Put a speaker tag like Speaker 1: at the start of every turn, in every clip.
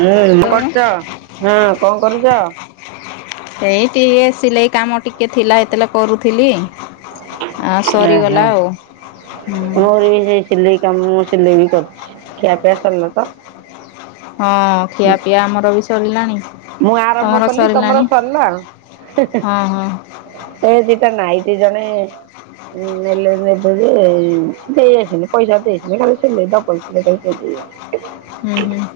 Speaker 1: ହେଁ କଣ କରୁଛ
Speaker 2: ଏଇ
Speaker 1: ହଁ କଣ କରୁଛ?
Speaker 2: ଏଇ ଟିକେ ସିଲେଇ କାମ ଟିକେ ଥିଲା ଏତେବେଳେ କରୁଥିଲି। ଆ
Speaker 1: ଓହୋ।
Speaker 2: ସରିଗଲା ଆଉ ହୁଁ।
Speaker 1: [unintelligible] ସିଲେଇ କାମ ମୁଁ ସିଲେଇ ବି କରୁଛି ଖିଆ ପିଆ ସରିନ ତ।
Speaker 2: ହଁ ଖିଆ ପିଆ ଆମର ବି ସରିଲାଣି।
Speaker 1: ମୁଁ ଆରମ୍ଭ
Speaker 2: ତମର
Speaker 1: କଲି ତମର
Speaker 2: ସରିଲାଣି
Speaker 1: ସରିଲା।
Speaker 2: ହଁ ହଁ।
Speaker 1: ଏ ଦିଟା ନାଇଟି ଜଣେ
Speaker 2: [inaudible]
Speaker 1: ନେଲେ ନେବେ
Speaker 2: [inaudible]
Speaker 1: ମଁ ଖାଲି ସେ [unintelligible]
Speaker 2: ହୁଁ ହୁଁ।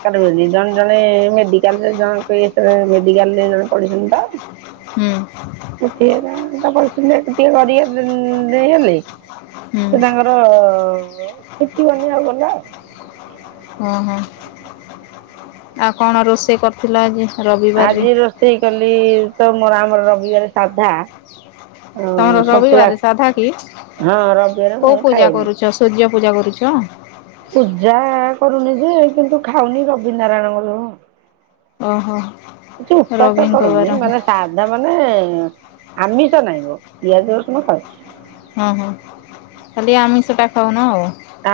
Speaker 1: ମେଡିକାଲ ରେ ଜଣେ ଜଣେ ମେଡିକାଲରେ ଜଣ ମେଡାଲରେ ଜଣେ ପଡିଛନ୍ତି ତ?
Speaker 2: ହୁଁ
Speaker 1: ସେଠି କରି ଟିକେ କରି ନେଇଗଲେ।
Speaker 2: ହୁଁ
Speaker 1: ସେ ତାଙ୍କର କିଛି ବନି ଆଉ ଗଲା ଆଉ। ହଁ
Speaker 2: ଓ ହୋ ଆଉ କଣ ରୋଷେଇ କରିଥିଲ ଆଜି? ରବିବାରରେ?
Speaker 1: ଆଜି ରୋଷେଇ କଲି ତ ମୋର ଆମର ରବିବାରେ ସାଧା। ଅ
Speaker 2: ତମର
Speaker 1: ସନ୍ତୁଳା
Speaker 2: ରବିବାରେ ସାଧା କି
Speaker 1: ହଁ ରବିବାର ମୁଁ
Speaker 2: କୋଉ ପୂଜା
Speaker 1: ଖାଏନି।
Speaker 2: କରୁଛ ସୂର୍ଯ୍ୟ ପୂଜା କରୁଛ?
Speaker 1: ପୂଜା କରୁନି ଯେ କିନ୍ତୁ ଖାଉନି ରବି ନାରାୟଣ ବୋଲି।
Speaker 2: ଓହୋ
Speaker 1: କିଛି ଉପାସ
Speaker 2: ରବିଙ୍କ ବାର
Speaker 1: କରନି ମାନେ ସା ଧା ମାନେ, ଆମିଷ ନାହିଁ ହୋ ପିଆଜ ରସୁଣ ଖାଉଛି।
Speaker 2: ହଁ- ହଁ ଖାଲି ଆମିଷଟା ଖାଉନ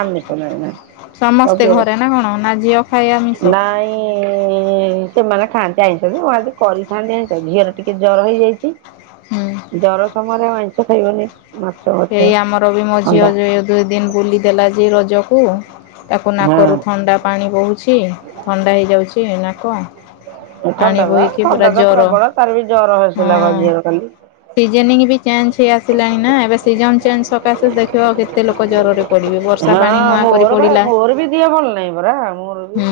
Speaker 1: ଆମିଷ ନାହିଁ ନା
Speaker 2: ସମସ୍ତେ
Speaker 1: ରବିବାର।
Speaker 2: ଘରେ ନା କଣ, ନା ଝିଅ ଖାଏ ଆମିଷ?
Speaker 1: [unintelligible] ସେମାନେ ଖାଆନ୍ତି ଆଇଁଷ ଯେ ମୁଁ ଆଜି କରିଥାନ୍ତି ଆଇଁଷ, ଝିଅର ଟିକେ ଜର ହେଇଯାଇଛି
Speaker 2: ହୁଁ।
Speaker 1: ଜର ସମୟରେ ଆଇଁଷ ଖାଇବନି। ମାଛ ମାଛ
Speaker 2: ସେଇ ଆମର ବି ମୋ ଝିଅ
Speaker 1: ଅଣ୍ଡା
Speaker 2: ଯ ଦୁଇ ଦିନ ବୁଲିଦେଲା ଯେ ରଜକୁ, ତାକୁ ନାକରୁ ଥଣ୍ଡା ପାଣି ବହୁଛି। ଥଣ୍ଡା ହେଇଯାଉଛି ନାକ ପାଣି
Speaker 1: ଥଣ୍ଡା ବା
Speaker 2: ବୋହିକି ପୁରା
Speaker 1: ଥଣ୍ଡା ତ
Speaker 2: ଜର
Speaker 1: ପ୍ରବଳ, କାଲିବି ଜର ହେଇଥିଲା ଝିଅର କାଲି।
Speaker 2: ସିଜେନିଂ ବି ଚେଞ୍ଜ ହେଇ ଆସିଲାଣି ନା, ଏବେ ସିଜନ ଚେଞ୍ଜ ସକାଶେ ଦେଖିବ କେତେ ଲୋକ ଜରରେ ପଡ଼ିବେ, ବର୍ଷା ପାଣି
Speaker 1: ହଁ
Speaker 2: ନୂଆ କରି
Speaker 1: ମୋର ବା
Speaker 2: ପଡିଲା
Speaker 1: ମୋର ବି ଦିହ ଭଲ ନାହିଁ ପରା ମୋର ବି
Speaker 2: ହୁଁ।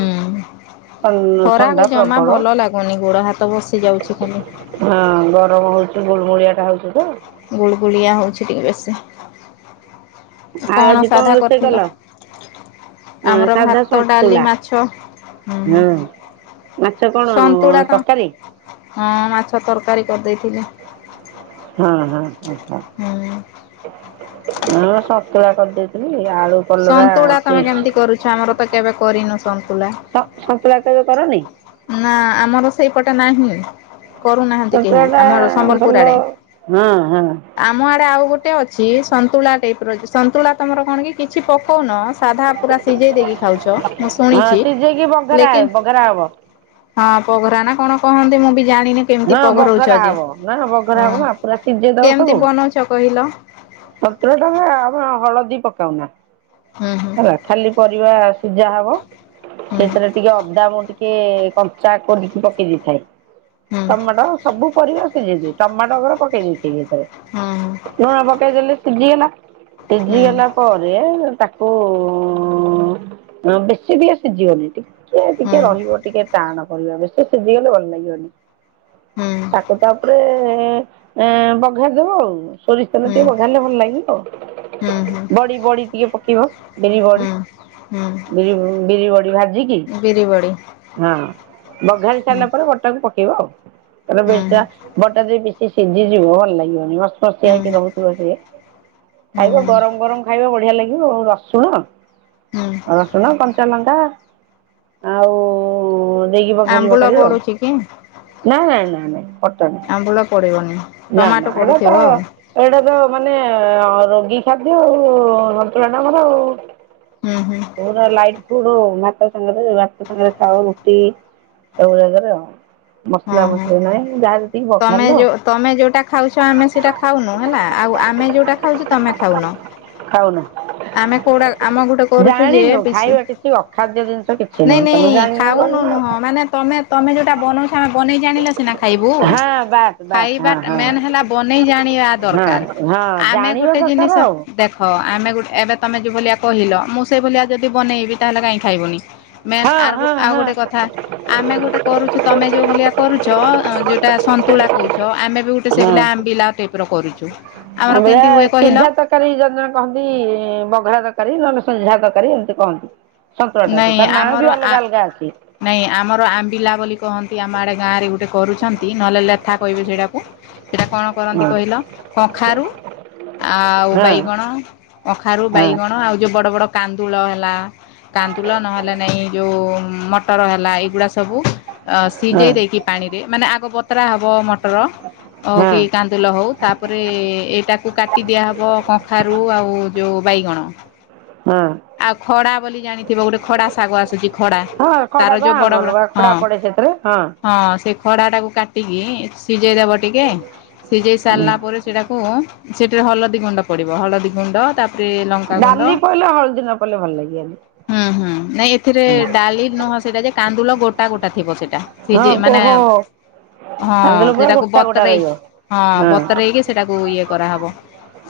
Speaker 1: ଥଣ୍ଡା
Speaker 2: ଖରାକୁ ଜମା
Speaker 1: ପ୍ରବଳ
Speaker 2: ଭଲ ଲାଗୁନି, ଗୋଡ଼ ହାତ ବସି ଯାଉଛି ଖାଲି।
Speaker 1: ହଁ ଗରମ ହଉଚି ଗୁଳଗୁଳିଆଟା ହଉଚି ତ।
Speaker 2: ଗୁଳଗୁଳିଆ ହଉଛି ଟିକେ ବେଶୀ।
Speaker 1: ଆଉ
Speaker 2: କଣ
Speaker 1: ଆଜି
Speaker 2: ସାଧା
Speaker 1: ରୋଷେଇ କଲ
Speaker 2: କରିଥିଲ?
Speaker 1: ହଁ
Speaker 2: ଆମର
Speaker 1: ସାଧା
Speaker 2: ଭାତ, ଡାଲି,
Speaker 1: ସନ୍ତୁଳା
Speaker 2: ମାଛ ହୁଁ- ହୁଁ।
Speaker 1: ହଁ ମାଛ କଣ
Speaker 2: ସନ୍ତୁଳା ତ
Speaker 1: ତରକାରୀ?
Speaker 2: ହଁ ମାଛ ତରକାରୀ କରିଦେଇଥିଲି।
Speaker 1: ହଁ- ହଁ- ହଁ- ହ
Speaker 2: ହୁଁ।
Speaker 1: ମୁଁ ସତୁଳା କରିଦେଇଥିଲି, ଆଳୁ କଲରା
Speaker 2: ସନ୍ତୁଳା ତମେ କେମିତି
Speaker 1: ଚିପ୍ସ
Speaker 2: କରୁଛ, ଆମର ତ କେବେ କରିନୁ ସନ୍ତୁଳା?
Speaker 1: ତ ସନ୍ତୁଳା କେବେ କରନେଇ?
Speaker 2: ନା ଆମର ସେଇପଟେ ନାହିଁ। କରୁନାହାନ୍ତି କେହି,
Speaker 1: ଛତୁଆ ଟା
Speaker 2: ଆମର ସମ୍ବଲପୁର
Speaker 1: ଭଲ
Speaker 2: ଆଡେ।
Speaker 1: ହଁ ହଁ
Speaker 2: ଆମ ଆଡେ ଆଉ ଗୋଟେ ଅଛି ସନ୍ତୁଳା ଟାଇପର, [unintelligible] ସନ୍ତୁଳା ତମର କଣ କି କିଛି ପକଉନ ସାଧା ପୁରା ସିଝେଇ ଦେଇକି ଖାଉଛ, ମୁଁ
Speaker 1: ହଁ
Speaker 2: ଶୁଣିଛି।
Speaker 1: ସିଝେଇକି
Speaker 2: ହେଲେ
Speaker 1: ବଘରା
Speaker 2: କେ
Speaker 1: ବଘରା ହବ।
Speaker 2: ହଁ ପଘରା ନା କଣ କହନ୍ତି ମୁଁ ବି ଜାଣିନି। କେମିତି
Speaker 1: ହଁ
Speaker 2: ପଘରଉଛ
Speaker 1: ବଘରା
Speaker 2: ଯେ,
Speaker 1: ହବ ନା ବଘରା
Speaker 2: ହଁ
Speaker 1: ହବ ନା ପୁରା ସିଝେଇ
Speaker 2: କେମିତି ବନଉଛ କହିଲ?
Speaker 1: ସନ୍ତୁଳା ଟା, ଆମେ ହଳଦୀ ପକାଉନା।
Speaker 2: ହୁଁ ହୁଁ
Speaker 1: ହେଲା ଖାଲି ପରିବା ସିଝା ହବ,
Speaker 2: ହୁଁ
Speaker 1: ସେଥିରେ ଟିକେ ଅଦା ମୁଁ ଟିକେ କ କଞ୍ଚା କୋରିକି ପକେଇ ଦେଇଥାଏ,
Speaker 2: ହୁଁ
Speaker 1: ଟମାଟ ସବୁ ପରିବା ସିଝେଇ ଦିଏ, ଟମାଟ [unintelligible] ପକେଇ ଦେଇେଥିବି ଭିତରେ।
Speaker 2: ହଁ।
Speaker 1: ଲୁଣ ପକେଇଦେଲି ସିଝିଗଲା,
Speaker 2: ହୁଁ
Speaker 1: ସିଝିଗଲା ପରେ ତା କୁ ବେଶୀ ଟିକେ ସିଝିିବନି, ଟିକେ
Speaker 2: ହୁଁ
Speaker 1: ଟିକେ
Speaker 2: ହୁଁ।
Speaker 1: ରହିବ ଟିକେ ଟାଣ କରିବା ବେଶି ସିଝିଗଲେ ଭଲ ଲାଗିବନି,
Speaker 2: ହୁଁ
Speaker 1: ତାକୁ ତାପରେ ଏଁ ବଘାରି ଦବ ଆଉ। ସୋରିଷତେଲ
Speaker 2: ହୁଁ
Speaker 1: ଟିକେ ବଘାରିଲେ ଭଲ ଲାଗିବ,
Speaker 2: ହୁଁ ହୁଁ
Speaker 1: ବଡି ବଡି ଟିକେ ପ କେଇବ ବିରି ବଡି,
Speaker 2: ହୁଁ
Speaker 1: ବି -ବିରି ବଡି ଭାଜିକି
Speaker 2: [unintelligible]
Speaker 1: ହଁ ବଘାରି
Speaker 2: ହୁଁ
Speaker 1: ସାଇଲା ପରେ ବଡି ଟାକୁ ପକେଇବ ଆଉ [unintelligible] ବଡି ଟା
Speaker 2: ହୁଁ
Speaker 1: ଯଦି ବେଶି ସିଝିଯିବ ଭଲ ଲାଗିବନି। କସିଆ ଯାକେ
Speaker 2: ହୁଁ
Speaker 1: ରହୁଥିବ ସିଏ, ଖାଇବ ଗରମ ଗରମ ଖାଇବ ବଢିଆ ଲାଗ ଗିବ, ରସୁଣ ରସୁଣ କ କଞ୍ଚା ଲଙ୍କା ଆଉ ଦେଇକି ବଘାରିବ।
Speaker 2: ଆମ୍ବୁଳ
Speaker 1: [unintelligible]
Speaker 2: ପଡୁଛି କି
Speaker 1: ନା- ନା- ନା- ନାଇଁ କଟା ନାହିଁ,
Speaker 2: ଆମ୍ବୁଳ ପଡିବନି
Speaker 1: ନା ନା
Speaker 2: ଟମାଟୋ
Speaker 1: ଏବେ ତ
Speaker 2: ପଡୁଥିବ ଆଉ
Speaker 1: ଏଇଟା ତ ମାନେ ରୋଗୀ ଖାଦ୍ୟ, ଆଉ ସନ୍ତୁଳାଟା ଆମର ଆଉ।
Speaker 2: ହୁଁ- ହୁଁ।
Speaker 1: ପୁରା ଲାଇଟ ଫୁଡ ଆଉ ମାତା ସାଙ୍ଗରେ ବାପ ସାଙ୍ଗରେ, ଖାଅ ରୁଟି ସବୁ ଜାଗାରେ ଆଉ।
Speaker 2: ହଁ ହଁ।
Speaker 1: ନାଇଁ ଯାଥିବ।
Speaker 2: ତମେ ଯୋଉ ଯୋଉଟା ଖାଉଛ ଆମେ ସେଇଟା ଖାଉନୁ ହେଲା ଆଉ ଆମେ ଯୋଉଟା ଖାଉଛୁ ତମେ ସେଇଟା ଖାଉନ।
Speaker 1: ଖାଉନା।
Speaker 2: ଆମେ କୋଉଡା ଆମ ଗୋଟେ କରୁଛୁ ଯ ପିସୁ
Speaker 1: ଖାଇବା କିଛି ଅଖାଦ୍ୟ ଜିନିଷ କିଛି
Speaker 2: ନାଇଁ
Speaker 1: ନୁହଁ ତମେ
Speaker 2: ନାଇଁ।
Speaker 1: ଜାଣିନ
Speaker 2: ଖାଉନୁ
Speaker 1: କରିନ।
Speaker 2: ନୁହଁ ମାନେ ତମେ ତମେ ଯେଉଁଟା ବନଉଛ। ଆମେ ବନେଇ ଜାଣିଲ ସିନା ଖାଇବୁ
Speaker 1: ହଁ ବାସ୍ ବାସ୍
Speaker 2: ଖାଇବା
Speaker 1: ହଁ ହଁ।
Speaker 2: ମେନ୍ ହେଲା ବନେଇ ଜାଣିବା
Speaker 1: ହଁ
Speaker 2: ଦରକାର।
Speaker 1: ହଁ
Speaker 2: ଆମେ
Speaker 1: ଜାଣିବା
Speaker 2: ଗୋଟେ
Speaker 1: ଦରକାର
Speaker 2: ଜିନିଷ
Speaker 1: ଆଉ।
Speaker 2: ଦେଖ ହଁ ଆମେ ଗୋଟେ ଏବେ ତୁମେ ଯେଉଁ ଭଳିଆ କହିଲ ମୁଁ ସେଇଭଳିଆ ଯଦି ବନେଇବି ତାହେଲେ କାହିଁ ଖାଇବୁନି। ମେନ୍
Speaker 1: ହଁ
Speaker 2: ଆ
Speaker 1: ହଁ
Speaker 2: ଆଉ
Speaker 1: ହଁ।
Speaker 2: ଗୋଟେ କଥା ଆମେ ଗୋଟେ କରୁଛୁ ତମେ ଯୋଉ ଭଳିଆ କରୁଛ ଯୋଉଟା ସନ୍ତୁଳା କହୁଛ ଆମେ ବି ଗୋଟେ ସେଭଆ ଆମ୍ବିଲା ଟାଇପି ର କରୁଛୁ।
Speaker 1: ଆମର
Speaker 2: କେମିତି ହୁଏ କହିଲ
Speaker 1: ଶିଯାକ ତରକାରୀ ଜଣେ ଜଣେ କହନ୍ତି ବଘରା ଦରକାରୀ ନହେଲେ ସଝା ଦରକାରୀ ଏମିତି କହନ୍ତି। ସତରାଟାକୁ
Speaker 2: ନାଇଁ
Speaker 1: ତାର ନାଁ
Speaker 2: ଆମର
Speaker 1: ବି
Speaker 2: ଆ
Speaker 1: ଅଲଗା ଅଲଗା ଅଛି।
Speaker 2: ନାଇଁ ଆମର ଆମ୍ବିଲା ବୋଲି କହନ୍ତି ଆମ ଆଡେ ଗାଁରେ ଗୋଟେ କରୁଛନ୍ତି ନହେଲେ ଲେଥା କହିବେ ସେଇଟାକୁ। ସେଇଟା କଣ
Speaker 1: ହଁ
Speaker 2: କରନ୍ତି କହିଲ କଖାରୁ ଆଉ
Speaker 1: ହଁ
Speaker 2: ବାଇଗଣ ଅଖାରୁ
Speaker 1: ହଁ
Speaker 2: ବାଇଗଣ ଆଉ ଯୋଉ ବଡ ବଡ କାନ୍ଦୁଳ ହେଲା କାନ୍ଦୁଳ ନହେଲେ ନାହିଁ ଯେଉଁ ମ ହେ ଏଗୁଡା ସବୁ
Speaker 1: ହଁ।
Speaker 2: ସିଝେଇ ଦେଇକି ପାଣିରେ ମାନେ ଆଗ ବତିରା ହବ। ର ଆଉ
Speaker 1: ହଁ
Speaker 2: କି। ତେଲ ହଉ ତାପରେ ଏଇଟାକୁ କାଟି ଦିଆହବ କଖାରୁ ଆଉ ଯଉଁ ବାଇଗଣ।
Speaker 1: ହଁ।
Speaker 2: ଆଉ ଖଡା ବୋଲି ଜାଣିଥିବ ଗୋଟେ ଖଡା ଶାଗ ଆସୁଛି ଖଡା
Speaker 1: ହଁ ଖଡା
Speaker 2: ତାର
Speaker 1: ବା
Speaker 2: ଯୋଉ ବଡ
Speaker 1: ଆମର
Speaker 2: ବଡ
Speaker 1: ବା
Speaker 2: ହଁ।
Speaker 1: ଖଡା ପଡେ ସେଥିରେ
Speaker 2: ହଁ ସେ ଖଡା ଟାକୁ କାଟିକି ସିଝେଇ ଦବ ଟିକେ ସିଝେଇ ସାରିଲା ପରେ ସେଟାକୁ ସେଠରେ ହଳଦୀ ଗୁଣ୍ଡ ପଡିବ ହଳଦୀ ଗୁଣ୍ଡ ତା
Speaker 1: ଡାଲି ପଇଲେ ହଳଦୀ ନ ପଡ଼ଲେ ଭଲ ଲାଗିଗନି।
Speaker 2: ହୁଁ ହୁଁ ନାଇଁ ଏଥିରେ ଡାଲି ନୁହଁ ସେଇଟା ଯେ କାନ୍ଦୁଲ ଗୋଟା ଗୋଟା ଥିବ ସେଇଟା।
Speaker 1: ହଁ
Speaker 2: ସିଝେଇ ମାନେ
Speaker 1: କହ?
Speaker 2: ହଁ ସେଟାକୁ ବତୁରେଇ ହଁ ବତରଇକି ସେଇଟାକୁ ଇଏ କରାହେବ।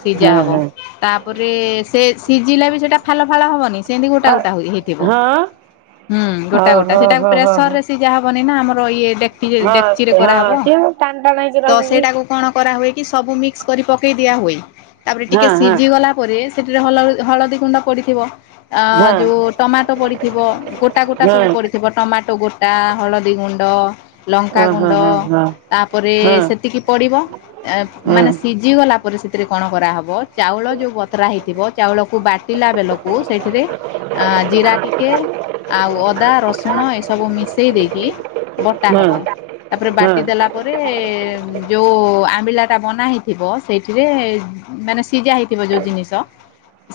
Speaker 2: ସିଝା
Speaker 1: ହଁ
Speaker 2: ହବ
Speaker 1: ହଁ
Speaker 2: ତାପରେ ସେ ସିଝିଲା ବି ସେଟା ଫାଲ ଫାଳ ହବନି। ସେଇ ଗୋଟା ଗୋଟା ହେଇଥିବ।
Speaker 1: ହଁ।
Speaker 2: ହୁଁ ଗୋଟା ଗୋଟା
Speaker 1: ଓହୋ
Speaker 2: ସେଇଟା
Speaker 1: ହୋ ହୋ
Speaker 2: ପ୍ରେସର
Speaker 1: ହୋ
Speaker 2: ରେି ଯା ହବନି ନା ଆମର ଇ
Speaker 1: ହଁ ସେ
Speaker 2: ଡେକ୍ଚିରେ
Speaker 1: ହଁ
Speaker 2: କରାହବ।
Speaker 1: ସିଏ ମୁଁ ଟଣ୍ଡା ନାଇକି
Speaker 2: ତ
Speaker 1: ରହିବି।
Speaker 2: ସେଇଟାକୁ କଣ କରା ହୁଏ କି ସବୁ ମିକ୍ସ କରି ପକେଇ ଦିଆ ହୁଏ ତାପରେ
Speaker 1: ହଁ
Speaker 2: ଟିକେ
Speaker 1: ହଁ
Speaker 2: ସିଝି ଗଲା ପରେ ସେଠରେ ହଳଦୀ ଗୁଣ୍ଡ ପଡିଥିବ। ଆ
Speaker 1: ହଁ
Speaker 2: ଯୋଉ ଟମାଟୋ ପଡିଥିବ ଗୋଟା ଗୋଟା
Speaker 1: ହଁ
Speaker 2: ସବୁ ପଡିିବ। ଥିବ ଟମାଟୋ ଗୋଟା ହଳଦୀ ଗୁଣ୍ଡ
Speaker 1: ଓ
Speaker 2: ଲଙ୍କା
Speaker 1: ହଁ
Speaker 2: ଗୁଣ୍ଡ
Speaker 1: ହଁ ହଁ
Speaker 2: ତାପରେ
Speaker 1: ହଁ ହଁ ହଁ
Speaker 2: ସେତିକି ପଡିବ
Speaker 1: ହଁ ହଁ
Speaker 2: ମାନେ ଭୁଜିଗଲା ପରେ ସେଥିରେ କଣ କରାହବ ଚାଉଳ ଯେଉ ବତୁରା ହେଇଥିବ ଚାଉଳକୁ ପିଲା ବେଲକୁ ସେଥିରେ ଜିରା ଟିକେ ଆଉ ଅଦା ରସୁଣ ଏସବୁ ମିସେଇ ଦେଇକି ବଟା ହବ
Speaker 1: ହଁ
Speaker 2: ତାପରେ ବାଟି ଦେ ପରେ ଯେଉଁ ଆମ୍ବିଲାଟା ବନା ହେଇଥିବ ସେଇଥିରେ ମାନେ ସିଝା ହୋଇଇଥିବ ଯେଉଁ ଜିନିଷ।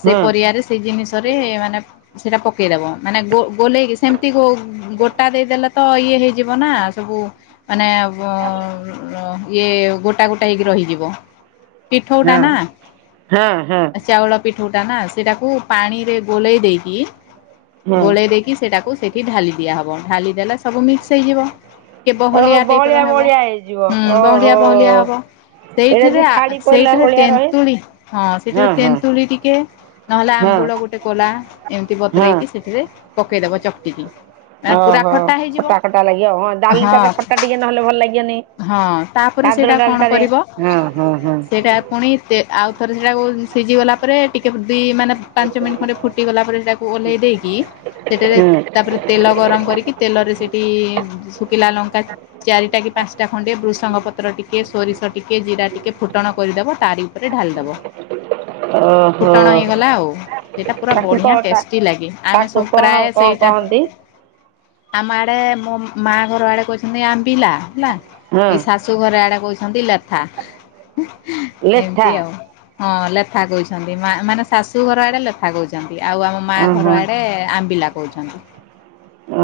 Speaker 1: ହୁଁ।
Speaker 2: ପରିବାରେ ସେ ଜିନିଷରେ ମାନେ ସେଟା ପକେଇଦବ ମାନେ ଗୋଲେଇକି ସେମିତି ଗୋ ଗୋଟା ଦେଇଦେଲେ ତ ଇଏ ହେଇଯିବ ନା ସବୁ ମାନେ ଇଏ ଗୋଟା ଗୋଟା ହେଇକି ରହିଯିବ। ପିଠଉଟା
Speaker 1: ହଁ
Speaker 2: ନା
Speaker 1: ହଁ
Speaker 2: ଚାଉଳ ପିଠୋଉ ଟା ନା ସେଟାକୁ ପାଣିରେ ଗୋଳେଇ ଦେଇକି
Speaker 1: ହଁ
Speaker 2: ଗୋଳେଇ ଦେଇକି ସେଟାକୁ ସେ ଢାଲି ଦିଆହବ ଢାଲି ଦେଲେ ସବୁ ମିକ୍ସ ହେଇଯିବ। ଟିକେ
Speaker 1: ଓହୋ
Speaker 2: ବହଳିଆ ଟାଇପ ର ହବ।
Speaker 1: ବହଳିଆ ହେଇଯିବ
Speaker 2: ହୁଁ
Speaker 1: ଓହୋ
Speaker 2: ବହଳିଆ ବହଳିଆ ହବ।
Speaker 1: ଏଇଟା
Speaker 2: ସେଇଥିରେ
Speaker 1: ଯୋଉ
Speaker 2: ଆ
Speaker 1: ଛାଡି ପଡିଲା
Speaker 2: ସେଇଥିରେ
Speaker 1: ଭଳିଆ ରହେ
Speaker 2: ତେନ୍ତୁଳି ହଁ ସେଇଠିରେ ତେନ୍ତୁଳି ଟିକେ ନହେଲେ
Speaker 1: ହଁ
Speaker 2: ଆମ୍ବୁଳ ଗୋଟେ କୋଲା ଏମିତି
Speaker 1: ହଁ
Speaker 2: ବତରେଇକି ସେଥିରେ ପକେଇଦବ ଚକଟିିକି।
Speaker 1: ଓହୋ ଖଟା ଖଟା ଲାଗିବ। ହଁ ଡାଲି ଟାରେ ଖଟା ଟିକେ ନହେଲେ ଭଲ ଲାଗିବନି।
Speaker 2: ହଁ ତାପରେ
Speaker 1: କାଦୁଅ
Speaker 2: ସେଇଟା କଣ
Speaker 1: ଡାଲିଟାରେ
Speaker 2: କରିବ,
Speaker 1: ହଁ ହଁ ହଁ
Speaker 2: ସେଇଟା ପୁଣି ଆଉଥରେ ସେଇଟାକୁ ସିଝିଗଲା ପରେ ଟିକେ ଦୁଇ ମାନେ ପାଞ୍ଚ ମିନିଟ୍ ଖଣ୍ଡେ ଫୁଟି ଗଲା ପରେ ସେଟାକୁ ଓହ୍ଲେଇ ଦେଇକି ସେଠାରେ
Speaker 1: ହଁ
Speaker 2: ତାପରେ ତେଲ ଗରମ କରିକି ତେଲରେ ସେଇଠି ଶୁଖିଲା ଲଙ୍କା ଚାରିଟା କି ପାଞ୍ଚଟା ଖଣ୍ଡେ ଭୃଷଙ୍ଗ ପତ୍ର ଟିକେ ସୋରିଷ ଟିକେ ଜିରା ଟିକେ ଫୁଟଣ କରିଦବ ତାରି ଉପରେ ଢାଳିଦବ।
Speaker 1: [unintelligible] ହଁ
Speaker 2: ଫୁଟଣ ହେଇଗଲା ଆଉ ସେଇଟା ପୁରା
Speaker 1: ତାକୁ
Speaker 2: ବଢ଼ିଆ
Speaker 1: କଣ ତା
Speaker 2: ଟେଷ୍ଟି ଲାଗେ ଆମେ
Speaker 1: ତାକୁ
Speaker 2: ସବୁ
Speaker 1: କଣ
Speaker 2: ପ୍ରାୟ
Speaker 1: କଣ
Speaker 2: ସେଇଟା
Speaker 1: କହନ୍ତି? [inaudible]
Speaker 2: ଆମ ଆଡେ ମୋ ମା ଘର ଆଡେ କହିଛନ୍ତି ଆମ୍ବିଲା ହେଲା।
Speaker 1: ହଁ
Speaker 2: ଏଇ ଶାଶ ଶୁ ଘର ଆଡେ କହୁଛନ୍ତି ଲେଥା
Speaker 1: ଲେଥା
Speaker 2: ଏମତି ଆଉ। ହଁ ଲେଥା କହୁଛନ୍ତି ମାନେ ଶାଶୁ ଘର ଆଡେ ଲେଥା କହୁଛନ୍ତି। ଆଉ ଆମ ମା
Speaker 1: ଓହୋ।
Speaker 2: ଘର ଆଡ଼େ ଆମ୍ବିଲା କହୁଛନ୍ତି।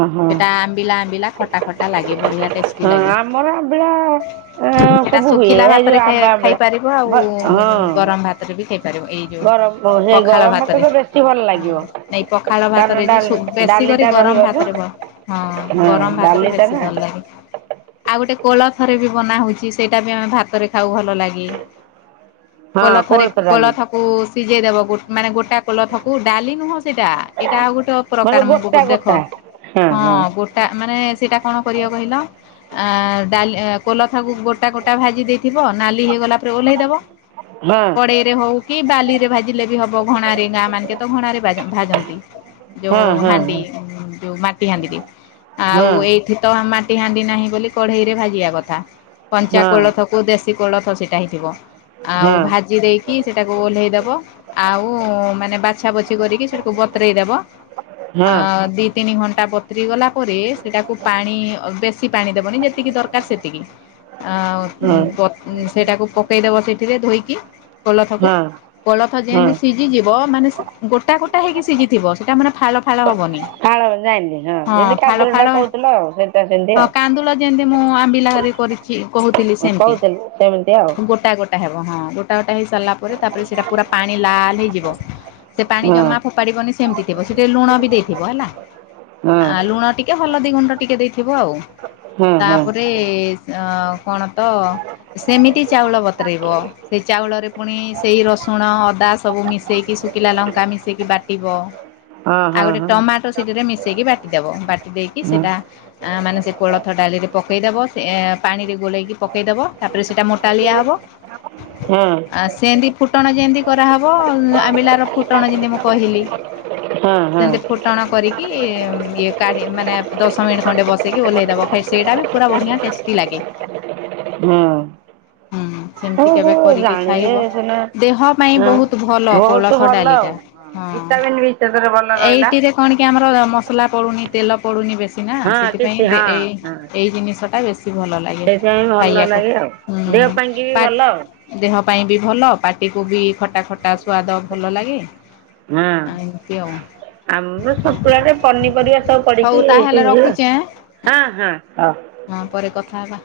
Speaker 1: ଓହୋ
Speaker 2: ସେଟା ଆମ୍ବିଲା ଆମ୍ବିଲା ଖଟା ଖଟା ଲାଗେ ବଢିଆ ଟେଷ୍ଟି
Speaker 1: ହଁ
Speaker 2: ଲାଗେ।
Speaker 1: ଆମର ଆମ୍ବିଳା ଏଁ
Speaker 2: ସେରା
Speaker 1: ସବୁ ହୁଏ
Speaker 2: ଶୁଖିଲା
Speaker 1: ଏଇ ଯୋଉ
Speaker 2: ଭାତରେ
Speaker 1: ଆମ୍ବ ଆମ୍ବିଳା।
Speaker 2: ଖାଇପାରିବ ଆଉ
Speaker 1: ଭ ହଁ
Speaker 2: ଗରମ ଭାତରେ ବି ଖାଇପାରିବ। ଏଇ
Speaker 1: ଗରମ ସେ
Speaker 2: ପଖାଳ
Speaker 1: ଗରମ ଭାତ
Speaker 2: ଭାତରେ
Speaker 1: ତ ବେଶୀ ଭଲ ଲାଗିବ।
Speaker 2: ହେଇ ପଖାଳ
Speaker 1: କାରଣ
Speaker 2: ଭାତରେ ବି ସୁ
Speaker 1: ଡାଲି
Speaker 2: ବେଶୀ କରି
Speaker 1: ଡାଲିଟା ରହିବ
Speaker 2: ଗରମ
Speaker 1: ତ।
Speaker 2: ଭାତରେ ହଁ ଗରମ ଭାତ ରେ ବେଶୀ ଭଲ ଲାଗେ।
Speaker 1: [inaudible]
Speaker 2: ଆଉ ଗୋଟେ କୋଳଥରେ ବି ବନା ହଉଚି ସେଇଟା ବି ଆମେ ଭାତରେ ଖାଉ ଭଲ ଲାଗେ।
Speaker 1: ହଁ
Speaker 2: କୋଲଥରେ
Speaker 1: କୋଳଥ ଡାଲି
Speaker 2: କୋଳଥକୁ ସିଝେଇଦବ ଗୋ ମାନେ ଗୋଟା କୋଲଥକୁ ଡାଲି ନୁହଁ ସେଇଟା ଏଇଟା ଆଉ ଗୋଟେ
Speaker 1: ମାନେ
Speaker 2: ପ୍ରକାର
Speaker 1: ଗୋଟା
Speaker 2: ମୁଁ
Speaker 1: ଗୋଟା।
Speaker 2: ଦେଖ ହଁ ଗୋଟା ମାନେ ସେଇଟା କଣ କରିବ କହିଲ ଆ ଡାଲି କୋଲଥକୁ ଗୋଟା ଗୋଟା ଭାଜି ଦେଇଥିବ ନାଲି ହେଇଗଲା ପରେ ଓହ୍ଲେଇଦବ।
Speaker 1: ହଁ
Speaker 2: କଡେଇରେ ହଉ କି ବାଲିରେ ଭାଜିଲେ ବି ହବ ଘଣାରେ ଗାଁ ମାନଙ୍କେ ତ ଘଣାରେ ଭାଜନ୍ତି। ଯୋଉ
Speaker 1: ହଁ ହଁ
Speaker 2: ହାଣ୍ଡି ଯୋଉ ମା ଆଉ
Speaker 1: ହଁ
Speaker 2: ଏଇଠି ତ ମାଟି ହାଣ୍ଡି ନାହିଁ ବୋଲି କଢେଇରେ ଭାଜିବା କଥା। କଞ୍ଚା
Speaker 1: ହଁ
Speaker 2: କୋଳଥକୁ ଦେଶୀ କୋଳଥ ସେଇଟା ହେଇଥିବ। ଆଉ
Speaker 1: ହଁ
Speaker 2: ଭାଜି ଦେଇକି ସେଟାକୁ ଓହ୍ଲେଇ ଦବ। ଆଉ ମାନେ ବାଛା ବଛି କରିକି ସେଠକୁ ବତରେଇଦବ।
Speaker 1: ହଁ
Speaker 2: ଅ
Speaker 1: ହଁ
Speaker 2: ଦି ତିନି ଘଣ୍ଟା ବତରି ଗଲା ପରେ ସେଇଟାକୁ ପାଣି ବେଶୀ ପାଣି ଦେବନି ଯେତିକି ଦରକାର ସେତିକି। ଆଉ
Speaker 1: ହଁ।
Speaker 2: ବ ସେଇଟାକୁ ପକେଇଦବ ସେଠିରେ ଧୋଇକି କୋଳଥକୁ।
Speaker 1: ହଁ
Speaker 2: କୋଳଥ
Speaker 1: ହଁ
Speaker 2: ଯେମତି ସି ସିଝିଯିବ ମାନେ ଗୋଟା ଗୋଟା ହେଇକି ସିଝିଥିବ ସେଇଟା ମାନେ ଫାଳ ଫାଳ ହବନି।
Speaker 1: ଫାଳ ଯାଇଁଲି।
Speaker 2: ହଁ ଫାଳ ଫାଳ
Speaker 1: ସେମିତି
Speaker 2: ହଁ
Speaker 1: ଆଉ
Speaker 2: କାନ୍ଦୁଲ ଯେମିତି ମୁଁ ଆମ୍ବିଲା ହେରା କରି କହୁଥିଲି ସେମିତି।
Speaker 1: କହୁଥିଲି ସେମିତି ଆଉ
Speaker 2: ଗୋଟା ଗୋ ଟା ହବ ହଁ। ଗୋଟା ଗୋଟା ହେଇ ସାରିଲା ପରେ ତାପରେ ସେଟା ପା ପାଣି ଲାଲ୍ ହେଇଯିବ। ସେ ପାଣି
Speaker 1: ହଁ
Speaker 2: ଜମା ଫୋପାଡ଼ିବନି ସେମିତି ଥିବ। ସେ ଟିକେ ଲୁଣ ବି ଦେଇଥିବ ହେଲା। ଆ ଲୁଣ ଟିକେ ହଲଦୀ ଗୁଣ୍ଡ ଟିକେ ଦେଇଥିବ ଆଉ।
Speaker 1: ହଁ ହଁ
Speaker 2: ତାପରେ କଣ ତ ସେମିତି ଚାଉଳ ବତରେଇବ। ସେ ଚାଉଳରେ ପୁଣି ସେଇ ରସୁଣ ଅଦା ସବୁ ମିଶେଇକି ଶୁଖିଲା ଲଙ୍କା ମିଶେଇକି ବାଟିବ।
Speaker 1: ହଁ ହଁ
Speaker 2: ଆଉ
Speaker 1: ହଁ
Speaker 2: ଗୋଟେ
Speaker 1: ହଁ
Speaker 2: ଟମାଟୋ ସେଠିରେ ମିଶେଇକି ବାଟିଦବ। ବାଟି ଦେଇକି
Speaker 1: ହଁ
Speaker 2: ସେଟା ମାନେ ସେ କୋଳଥ ଡାଲିରେ ପକାଇଦେବ। ସେ ପାଣିରେ ଗୋଲେଇକି ପକେଇଦେବ ତାପରେ ସେଇଟା ମୋଟାଳିଆ ହେବ।
Speaker 1: ହୁଁ।
Speaker 2: ଆ ସେନ୍ତି ଫୁଟଣ ଯେମିତି କରାହେବ ଆମ୍ବିଲାର ଫୁଟଣ ଯେମିତି ମୁଁ କହିଲି।
Speaker 1: ହଁ।
Speaker 2: ସେମତି ଫୋଟଣ କରିକି ଇଏ କାଢ଼ି ମାନେ ଦଶ ମିନିଟ୍ ଖଣ୍ଡେ ବସେଇକି ଓଲ୍ହେଇ ଦେବ ଖାଇ ସେଇଟା ବି ପୁରା ବଢ଼ିଆ ଟେଷ୍ଟି ଲାଗେ।
Speaker 1: ହୁଁ।
Speaker 2: ହୁଁ ସେମିତି କେବେ କରିକି
Speaker 1: ଜାଣିଲେ
Speaker 2: ଖାଇବ
Speaker 1: ସିନା
Speaker 2: ଦେହ ପାଇଁ
Speaker 1: ହଁ
Speaker 2: ବହୁତ ଭଲ
Speaker 1: ବହୁତ
Speaker 2: କୋଳଥ
Speaker 1: ଭଲ
Speaker 2: ଡାଲି ଟା
Speaker 1: ଆଉ ଭିଟାମିନ୍ ବି ସେଥିରେ ଭଲ
Speaker 2: ହଁ
Speaker 1: ରହିଲା
Speaker 2: ଏଇଠରେ କଣ କି ଆମର ମସଲା ପଡ଼ୁନି ତେଲ ପଡ଼ୁନି ବେଶୀ ନା
Speaker 1: ହଁ କିଛି
Speaker 2: ସେଥିପାଇଁ
Speaker 1: ହଁ
Speaker 2: ଏ
Speaker 1: ହଁ
Speaker 2: ଏଇ ଜିନିଷଟା ବେଶୀ ଭଲ ଲାଗେ
Speaker 1: ସେଇଥିପାଇଁ ଭଲ
Speaker 2: ଖାଇବାକୁ।
Speaker 1: ଲାଗେ ଆଉ
Speaker 2: ହୁଁ
Speaker 1: ଦେହ ପାଇଁକିବି
Speaker 2: ପା
Speaker 1: ଭଲ ଆଉ।
Speaker 2: ଦେହ ପାଇଁ ବି ଭଲ ପାଟିକୁ ବି ଖଟା ଖଟା ସ୍ୱାଦ ଭଲ ଲାଗେ।
Speaker 1: ହଁ
Speaker 2: ଆଇଁ ତି
Speaker 1: ଆମର
Speaker 2: ଆଉ।
Speaker 1: ସନ୍ତୁଳାରେ ପନିପରିବା ସବୁ
Speaker 2: ହଉ
Speaker 1: ପଡିକି
Speaker 2: ତାହେଲେ ରଖୁଛି ଆଁ
Speaker 1: ହଁ ହଁ ହ।
Speaker 2: ହଁ ପରେ କଥା ହେବା।